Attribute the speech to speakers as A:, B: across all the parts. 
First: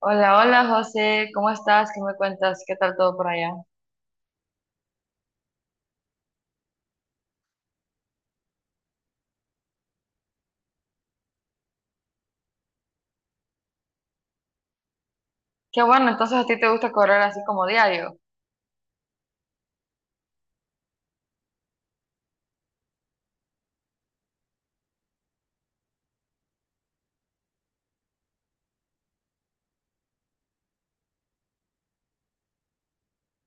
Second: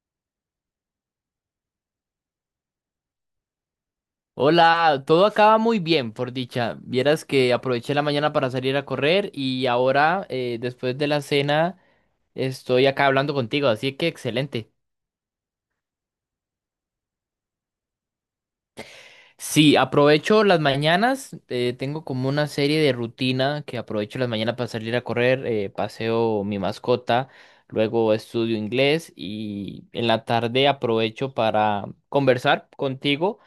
A: Hola, hola José, ¿cómo estás? ¿Qué me cuentas? ¿Qué tal todo por allá?
B: Hola, todo acaba muy bien, por dicha. Vieras que aproveché la mañana para salir a correr y ahora, después de la cena, estoy acá hablando contigo, así que excelente.
A: Qué bueno, entonces a ti te gusta correr así como diario.
B: Sí, aprovecho las mañanas, tengo como una serie de rutina que aprovecho las mañanas para salir a correr, paseo mi mascota, luego estudio inglés y en la tarde aprovecho para conversar contigo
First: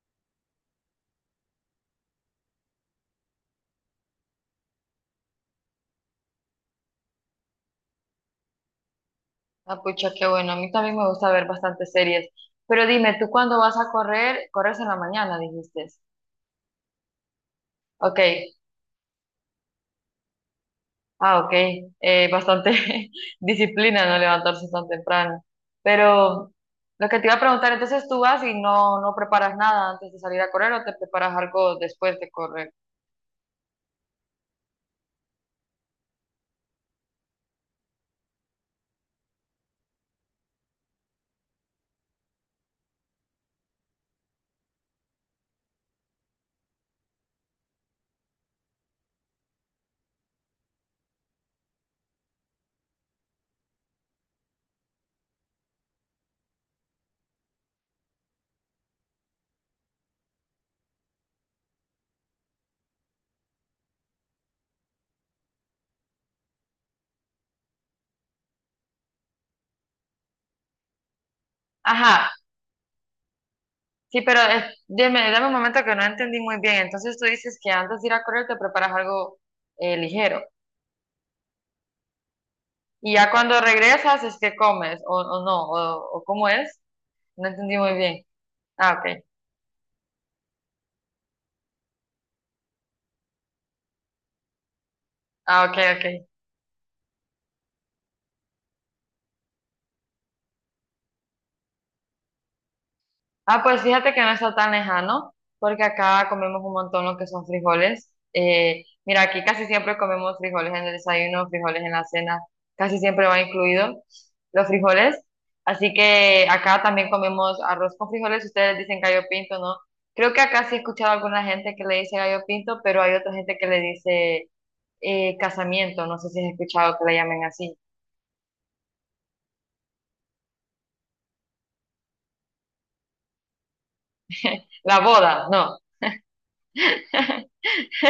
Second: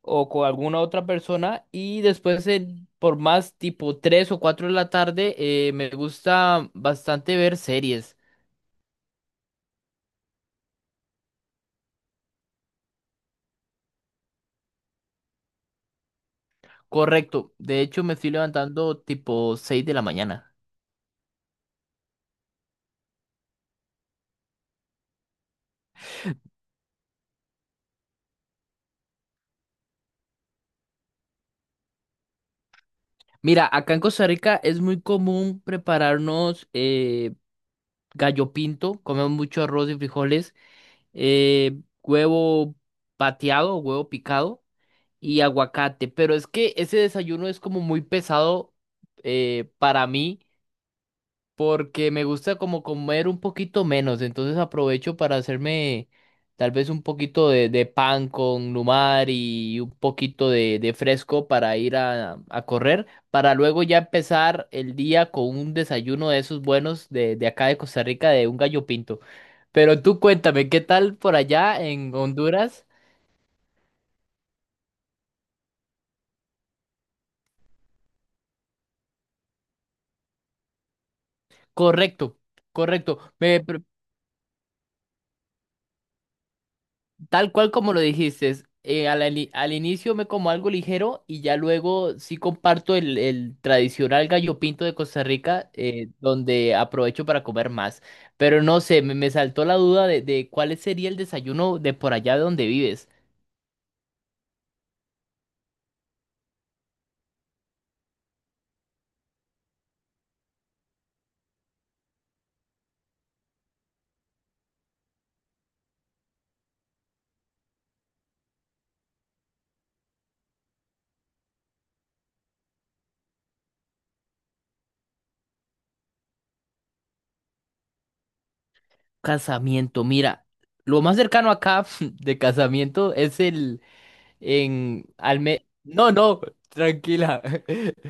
B: o con alguna otra persona y después por más tipo 3 o 4 de la tarde me gusta bastante ver series.
A: Ah, pucha, qué bueno. A mí también me gusta ver bastantes series. Pero dime, ¿tú cuándo vas a correr? Corres en la mañana, dijiste.
B: Correcto, de hecho me
A: Ok,
B: estoy levantando tipo 6 de la mañana.
A: ah, ok. Bastante disciplina no levantarse tan temprano. Pero lo que te iba a preguntar, entonces tú vas y no preparas nada antes de salir a correr o te preparas algo después de correr.
B: Mira, acá en Costa Rica es muy común prepararnos gallo pinto, comemos mucho arroz y frijoles, huevo pateado, huevo picado y aguacate, pero es que ese desayuno es como muy pesado para mí porque me gusta como comer un poquito menos, entonces aprovecho para hacerme tal vez un poquito de pan con lumar y un poquito de fresco para ir a correr, para luego ya empezar el día con un desayuno de esos buenos de acá de Costa Rica, de un gallo pinto. Pero tú cuéntame, ¿qué tal por allá en
A: Ajá,
B: Honduras?
A: sí, pero dime, dame un momento que no entendí muy bien. Entonces tú dices que antes de ir a correr te preparas algo ligero.
B: Correcto,
A: Y
B: correcto.
A: ya cuando
B: Me,
A: regresas es que comes, o no, o cómo es. No
B: tal cual
A: entendí
B: como
A: muy
B: lo
A: bien.
B: dijiste,
A: Ah, ok.
B: al inicio me como algo ligero y ya luego sí comparto el tradicional gallo pinto de Costa
A: Ah,
B: Rica,
A: ok, ok.
B: donde aprovecho para comer más. Pero no sé, me saltó la duda de cuál sería el desayuno de por allá de donde vives.
A: Ah, pues fíjate que no está tan lejano, porque acá comemos un montón lo que son frijoles. Mira, aquí casi siempre comemos frijoles en el desayuno, frijoles en la cena, casi siempre va incluido los frijoles. Así que acá también comemos arroz con frijoles, ustedes dicen gallo pinto, ¿no? Creo que acá sí he escuchado a alguna gente que le dice gallo pinto, pero hay otra gente que le dice casamiento, no sé si has escuchado que le llamen así.
B: Casamiento, mira, lo más cercano acá de casamiento es el,
A: La
B: en
A: boda, no.
B: No, no, tranquila.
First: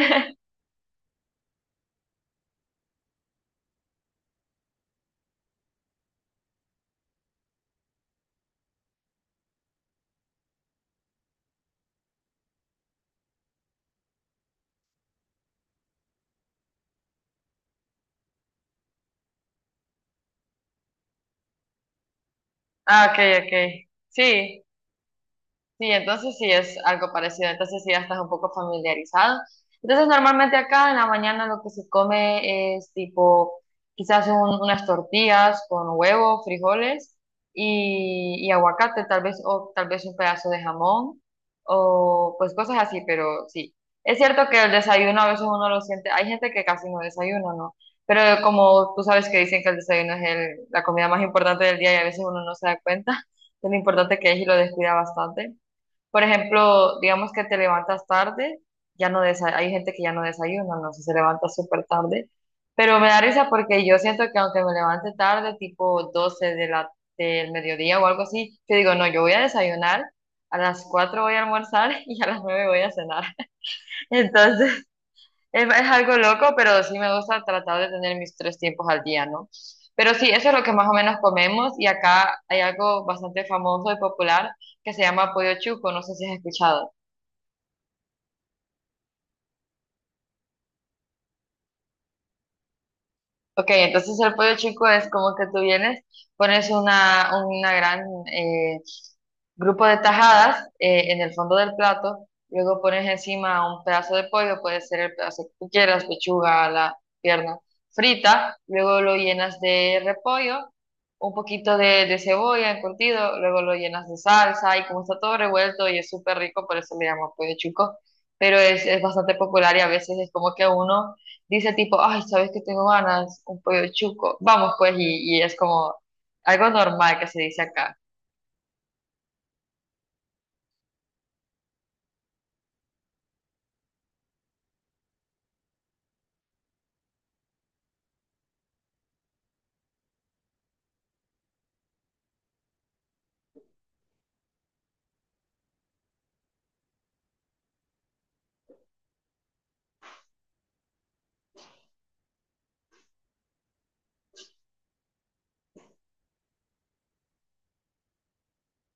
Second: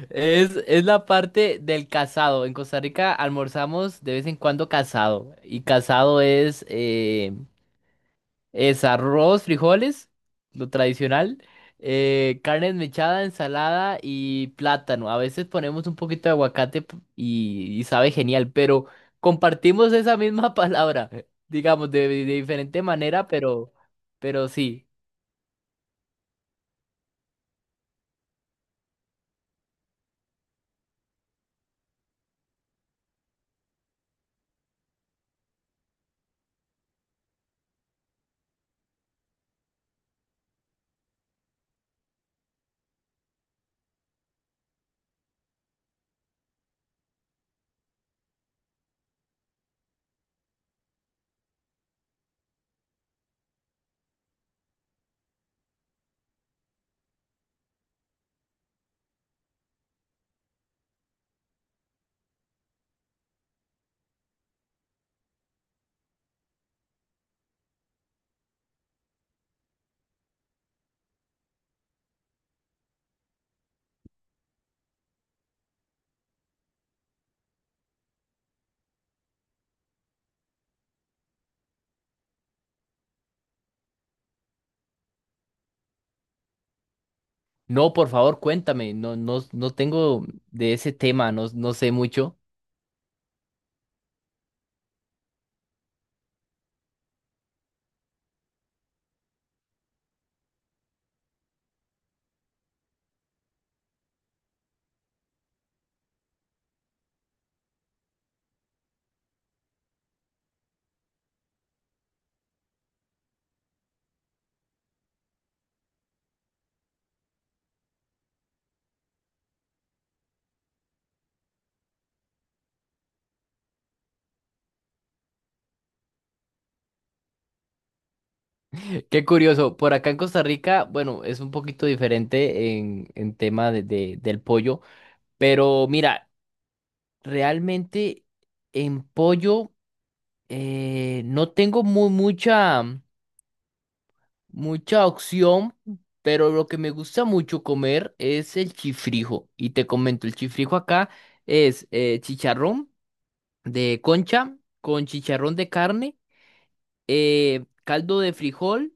B: Es la parte del casado. En Costa Rica almorzamos de vez en cuando casado. Y casado es arroz, frijoles, lo tradicional, carne desmechada, ensalada y plátano. A veces ponemos un poquito de aguacate y sabe genial, pero compartimos esa misma palabra, digamos, de diferente
A: Ah, ok,
B: manera,
A: ok.
B: pero
A: Sí.
B: sí.
A: Sí, entonces sí es algo parecido, entonces sí ya estás un poco familiarizado. Entonces normalmente acá en la mañana lo que se come es tipo quizás unas tortillas con huevo, frijoles y aguacate tal vez o tal vez un pedazo de jamón o pues cosas así, pero sí. Es cierto que el desayuno a veces uno lo siente, hay gente que casi no desayuna, ¿no? Pero como tú sabes que dicen que el desayuno es la comida más importante del día y a veces uno no se da cuenta de lo importante que es y lo descuida bastante. Por ejemplo, digamos que te levantas tarde, ya no hay gente que ya no desayuna, no sé, se levanta súper tarde, pero me da risa porque yo siento que aunque me levante tarde, tipo del mediodía o algo así, yo digo, no, yo voy a desayunar, a las 4 voy a almorzar y a las 9 voy a cenar. Entonces, es algo loco, pero sí me gusta tratar de tener mis tres tiempos al día, ¿no? Pero sí, eso es lo que más o menos comemos y acá hay algo bastante famoso y popular que se llama pollo chuco, no sé si has escuchado.
B: No, por favor, cuéntame. No, no, no tengo de ese tema, no, no sé mucho.
A: Ok, entonces el pollo chico es como que tú vienes, pones una gran eh, grupo de tajadas en el fondo del plato, luego pones encima un pedazo de pollo, puede ser el pedazo que tú quieras, pechuga, la pierna frita, luego lo llenas de repollo, un poquito de cebolla encurtido, luego lo llenas de salsa y como está todo revuelto y es súper rico, por eso le llamo pollo chico, pero es bastante popular y a veces es como que uno dice tipo, ay, ¿sabes que tengo ganas? Un pollo chuco. Vamos pues, y es como algo normal que se dice acá.
B: Qué curioso. Por acá en Costa Rica, bueno, es un poquito diferente en tema de, del pollo. Pero mira, realmente en pollo no tengo mucha, mucha opción. Pero lo que me gusta mucho comer es el chifrijo. Y te comento, el chifrijo acá es chicharrón de concha con chicharrón de carne caldo de frijol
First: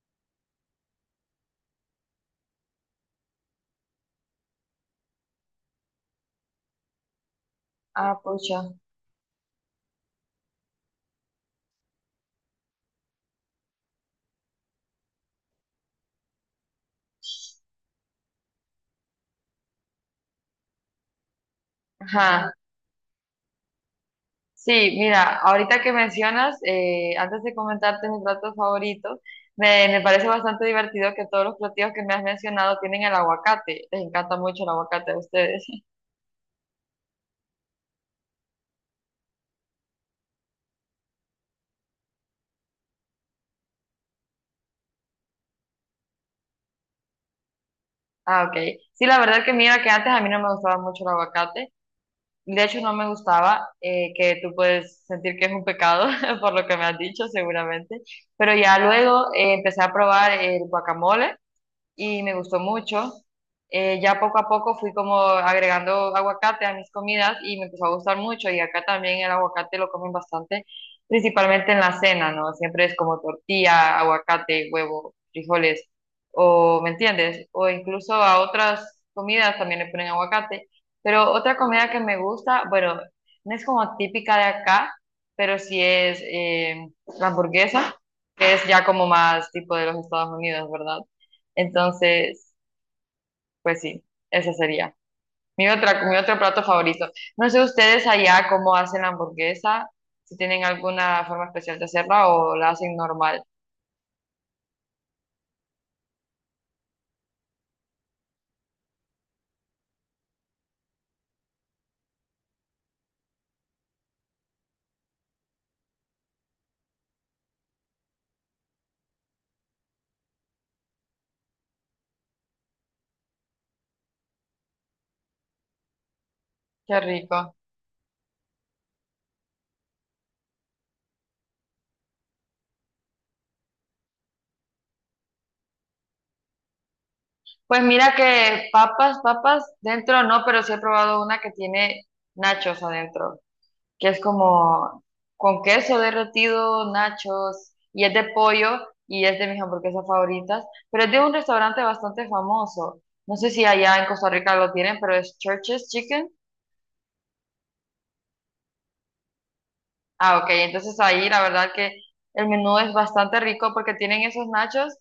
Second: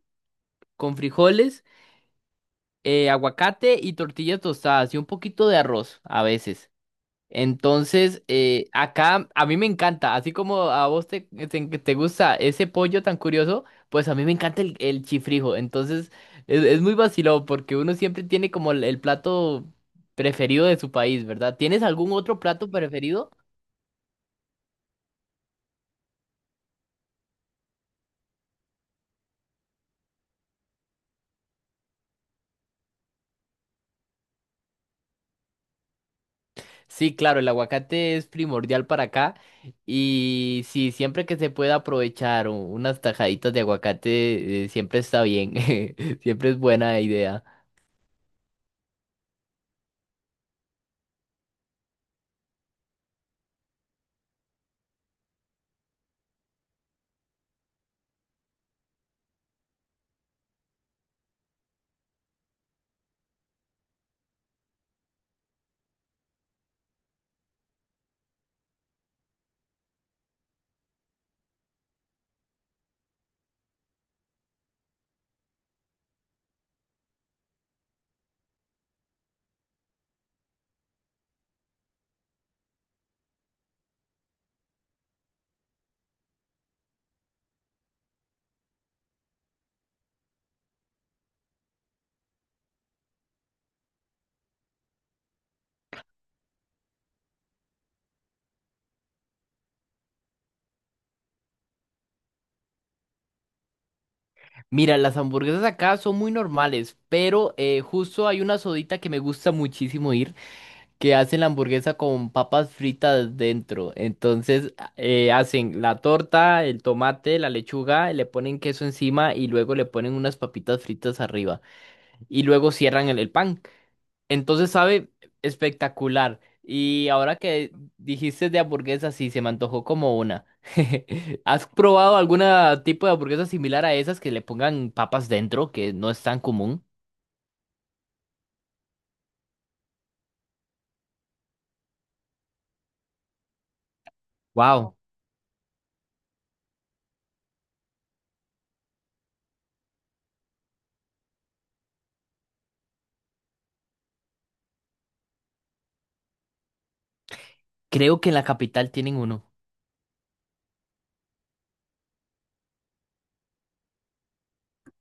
B: con frijoles, aguacate y tortillas tostadas y un poquito de arroz a veces.
A: Ah,
B: Entonces,
A: pucha.
B: acá a mí me encanta, así como a vos te gusta ese pollo tan curioso, pues a mí me encanta el chifrijo. Entonces, es muy vacilón porque uno siempre tiene como el plato preferido de su país, ¿verdad? ¿Tienes algún otro
A: Ajá.
B: plato preferido?
A: Sí, mira, ahorita que mencionas, antes de comentarte mis platos favoritos, me parece bastante divertido que todos los platillos que me has mencionado tienen el aguacate. Les encanta mucho el aguacate a ustedes.
B: Sí, claro, el aguacate es primordial para acá y sí, siempre que se pueda aprovechar unas tajaditas de aguacate, siempre está bien, siempre es buena idea.
A: Ah, ok. Sí, la verdad que mira que antes a mí no me gustaba mucho el aguacate. De hecho, no me gustaba, que tú puedes sentir que es un pecado, por lo que me has dicho, seguramente. Pero ya luego empecé a probar el guacamole y me gustó mucho. Ya poco a poco fui como agregando aguacate a mis comidas y me empezó a gustar mucho y acá también el aguacate lo comen bastante, principalmente en la cena, ¿no? Siempre es como tortilla, aguacate, huevo, frijoles o, ¿me entiendes? O incluso a otras comidas también le ponen aguacate. Pero otra comida que me gusta, bueno, no es como típica de acá, pero sí es la hamburguesa, que es ya como más tipo de los Estados Unidos, ¿verdad? Entonces, pues sí, ese sería. Mi otra, mi otro plato favorito. No sé ustedes allá cómo hacen la hamburguesa, si tienen alguna forma especial de hacerla o la hacen normal.
B: Mira, las hamburguesas acá son muy normales, pero justo hay una sodita que me gusta muchísimo ir, que hacen la hamburguesa con papas fritas dentro. Entonces hacen la torta, el tomate, la lechuga, le ponen queso encima y luego le ponen unas papitas fritas arriba y luego cierran el pan. Entonces sabe espectacular.
A: Qué
B: Y ahora
A: rico.
B: que dijiste de hamburguesas, sí, se me antojó como una. ¿Has probado algún tipo de hamburguesa similar a esas que le pongan papas dentro, que no es tan común?
A: Pues mira que papas, papas dentro no, pero sí he probado una que tiene nachos adentro. Que es
B: Wow,
A: como con queso derretido, nachos, y es de pollo y es de mis hamburguesas favoritas, pero es de un restaurante bastante famoso. No sé si allá en Costa Rica lo tienen, pero es Church's Chicken.
B: creo que en la capital tienen uno.
A: Ah, ok, entonces ahí la verdad que el menú es bastante rico porque tienen esos nachos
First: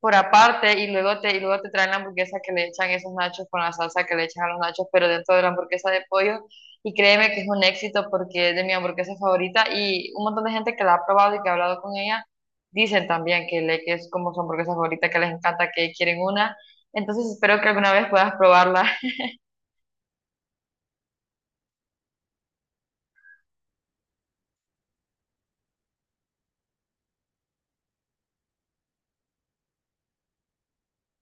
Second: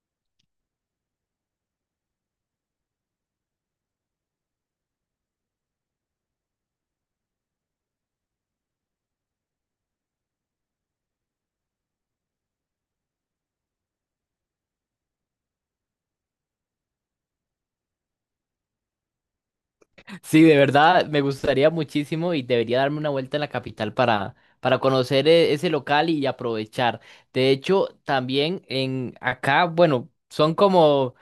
A: por aparte y luego y luego te traen la hamburguesa que le echan esos nachos con la salsa que le echan a los nachos, pero dentro de la hamburguesa de pollo. Y créeme que es un éxito porque es de mi hamburguesa favorita y un montón de gente que la ha probado y que ha hablado con ella dicen también que es como su hamburguesa favorita, que les encanta, que quieren una. Entonces espero que alguna vez puedas probarla.
B: Sí, de verdad, me gustaría muchísimo y debería darme una vuelta en la capital para conocer ese local y aprovechar. De hecho, también en acá, bueno, son como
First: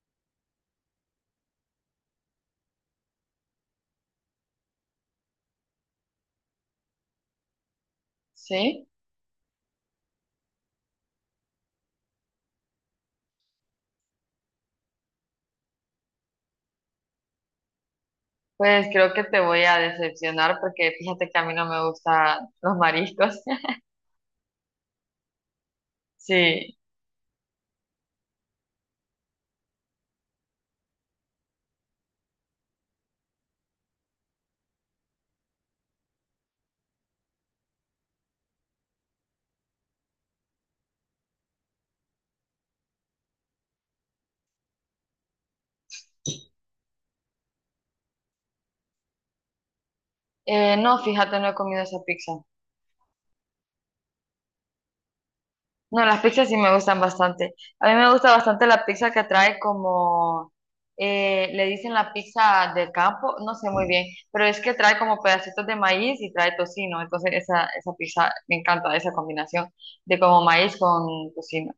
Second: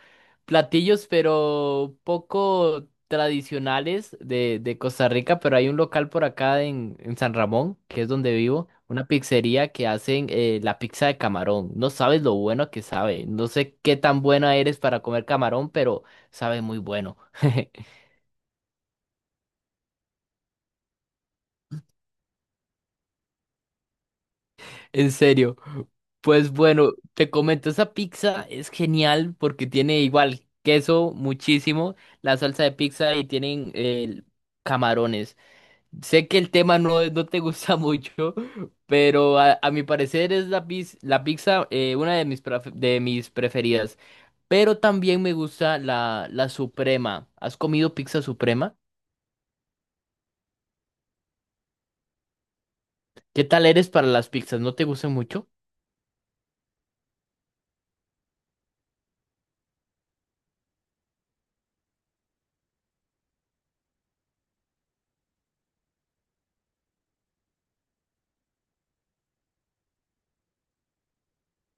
B: platillos, pero poco tradicionales de Costa Rica, pero hay un local por acá en San Ramón, que es donde vivo,
A: ¿Sí?
B: una pizzería que hacen la pizza de camarón. No sabes lo bueno que sabe. No sé qué tan buena eres para comer camarón, pero sabe muy bueno.
A: Pues creo que te voy a decepcionar porque fíjate que a mí no me gustan los mariscos.
B: En serio. Pues
A: Sí.
B: bueno, te comento, esa pizza es genial porque tiene igual queso muchísimo, la salsa de pizza y tienen camarones. Sé que el tema no, no te gusta mucho, pero a mi parecer es la, la pizza una de mis, de mis preferidas. Pero también me gusta la, la suprema. ¿Has comido pizza suprema?
A: No, fíjate, no he comido esa pizza.
B: ¿Qué tal eres para las pizzas? ¿No te gustan mucho?
A: No, las pizzas sí me gustan bastante. A mí me gusta bastante la pizza que trae como, le dicen la pizza de campo, no sé muy bien, pero es que trae como pedacitos de maíz y trae tocino. Entonces esa pizza me encanta, esa combinación de como maíz con tocino.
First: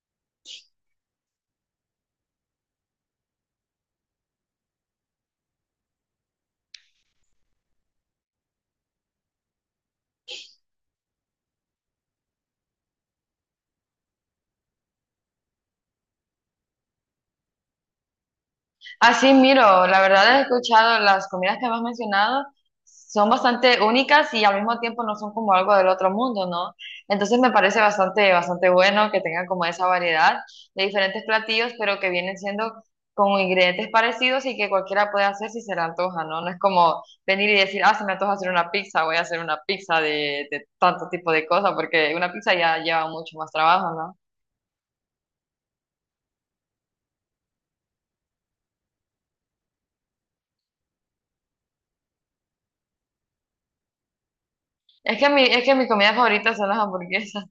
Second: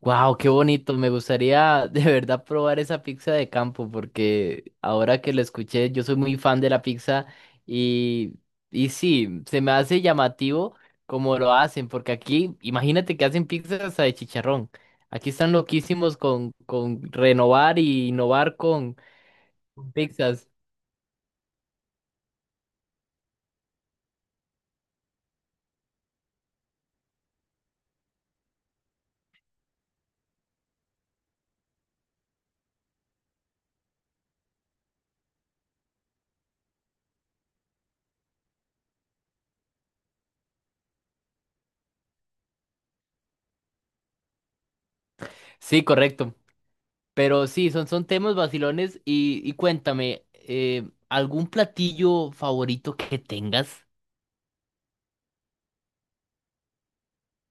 B: Wow, qué bonito. Me gustaría de verdad probar esa pizza de campo porque ahora que lo escuché, yo soy muy fan de la pizza y, y sí, se me hace llamativo como lo hacen, porque aquí, imagínate que hacen pizzas hasta de chicharrón. Aquí están loquísimos con renovar y innovar con
A: Así, miro, la verdad he
B: pizzas.
A: escuchado las comidas que me has mencionado son bastante únicas y al mismo tiempo no son como algo del otro mundo, ¿no? Entonces me parece bastante, bastante bueno que tengan como esa variedad de diferentes platillos, pero que vienen siendo con ingredientes parecidos y que cualquiera puede hacer si se le antoja, ¿no? No es como venir y decir, ah, se me antoja hacer una pizza, voy a hacer una pizza de tanto tipo de cosas, porque una pizza ya lleva mucho más trabajo, ¿no?
B: Sí, correcto. Pero sí, son, son temas vacilones y cuéntame, ¿algún platillo favorito que tengas?
A: Es que mi comida favorita son las hamburguesas.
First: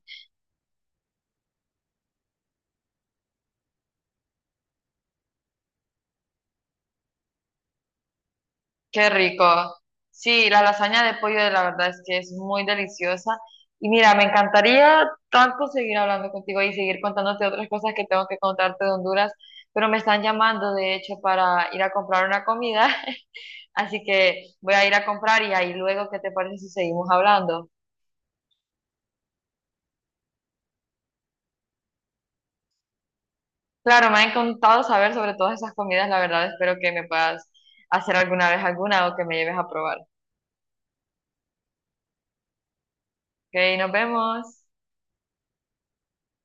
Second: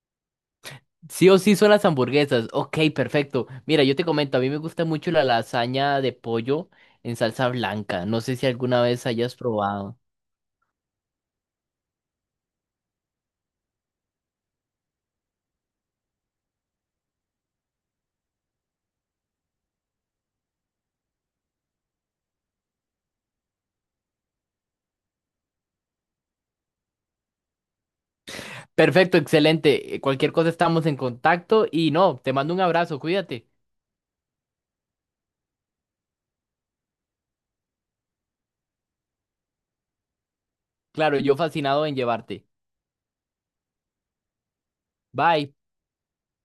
B: Sí o sí son las hamburguesas. Ok, perfecto. Mira, yo te comento, a mí me gusta mucho la lasaña de pollo en salsa blanca. No sé si alguna vez
A: Qué
B: hayas
A: rico.
B: probado.
A: Sí, la lasaña de pollo, la verdad es que es muy deliciosa. Y mira, me encantaría tanto seguir hablando contigo y seguir contándote otras cosas que tengo que contarte de Honduras, pero me están llamando, de hecho, para ir a comprar una comida. Así que voy a ir a comprar y ahí luego, ¿qué te parece si seguimos hablando?
B: Perfecto, excelente. Cualquier cosa estamos en contacto y no, te mando un abrazo, cuídate.
A: Claro, me ha encantado saber sobre todas esas comidas, la verdad, espero que me puedas hacer alguna vez alguna o que me lleves a probar.
B: Claro, yo fascinado en llevarte.
A: Ok, nos vemos.
B: Bye.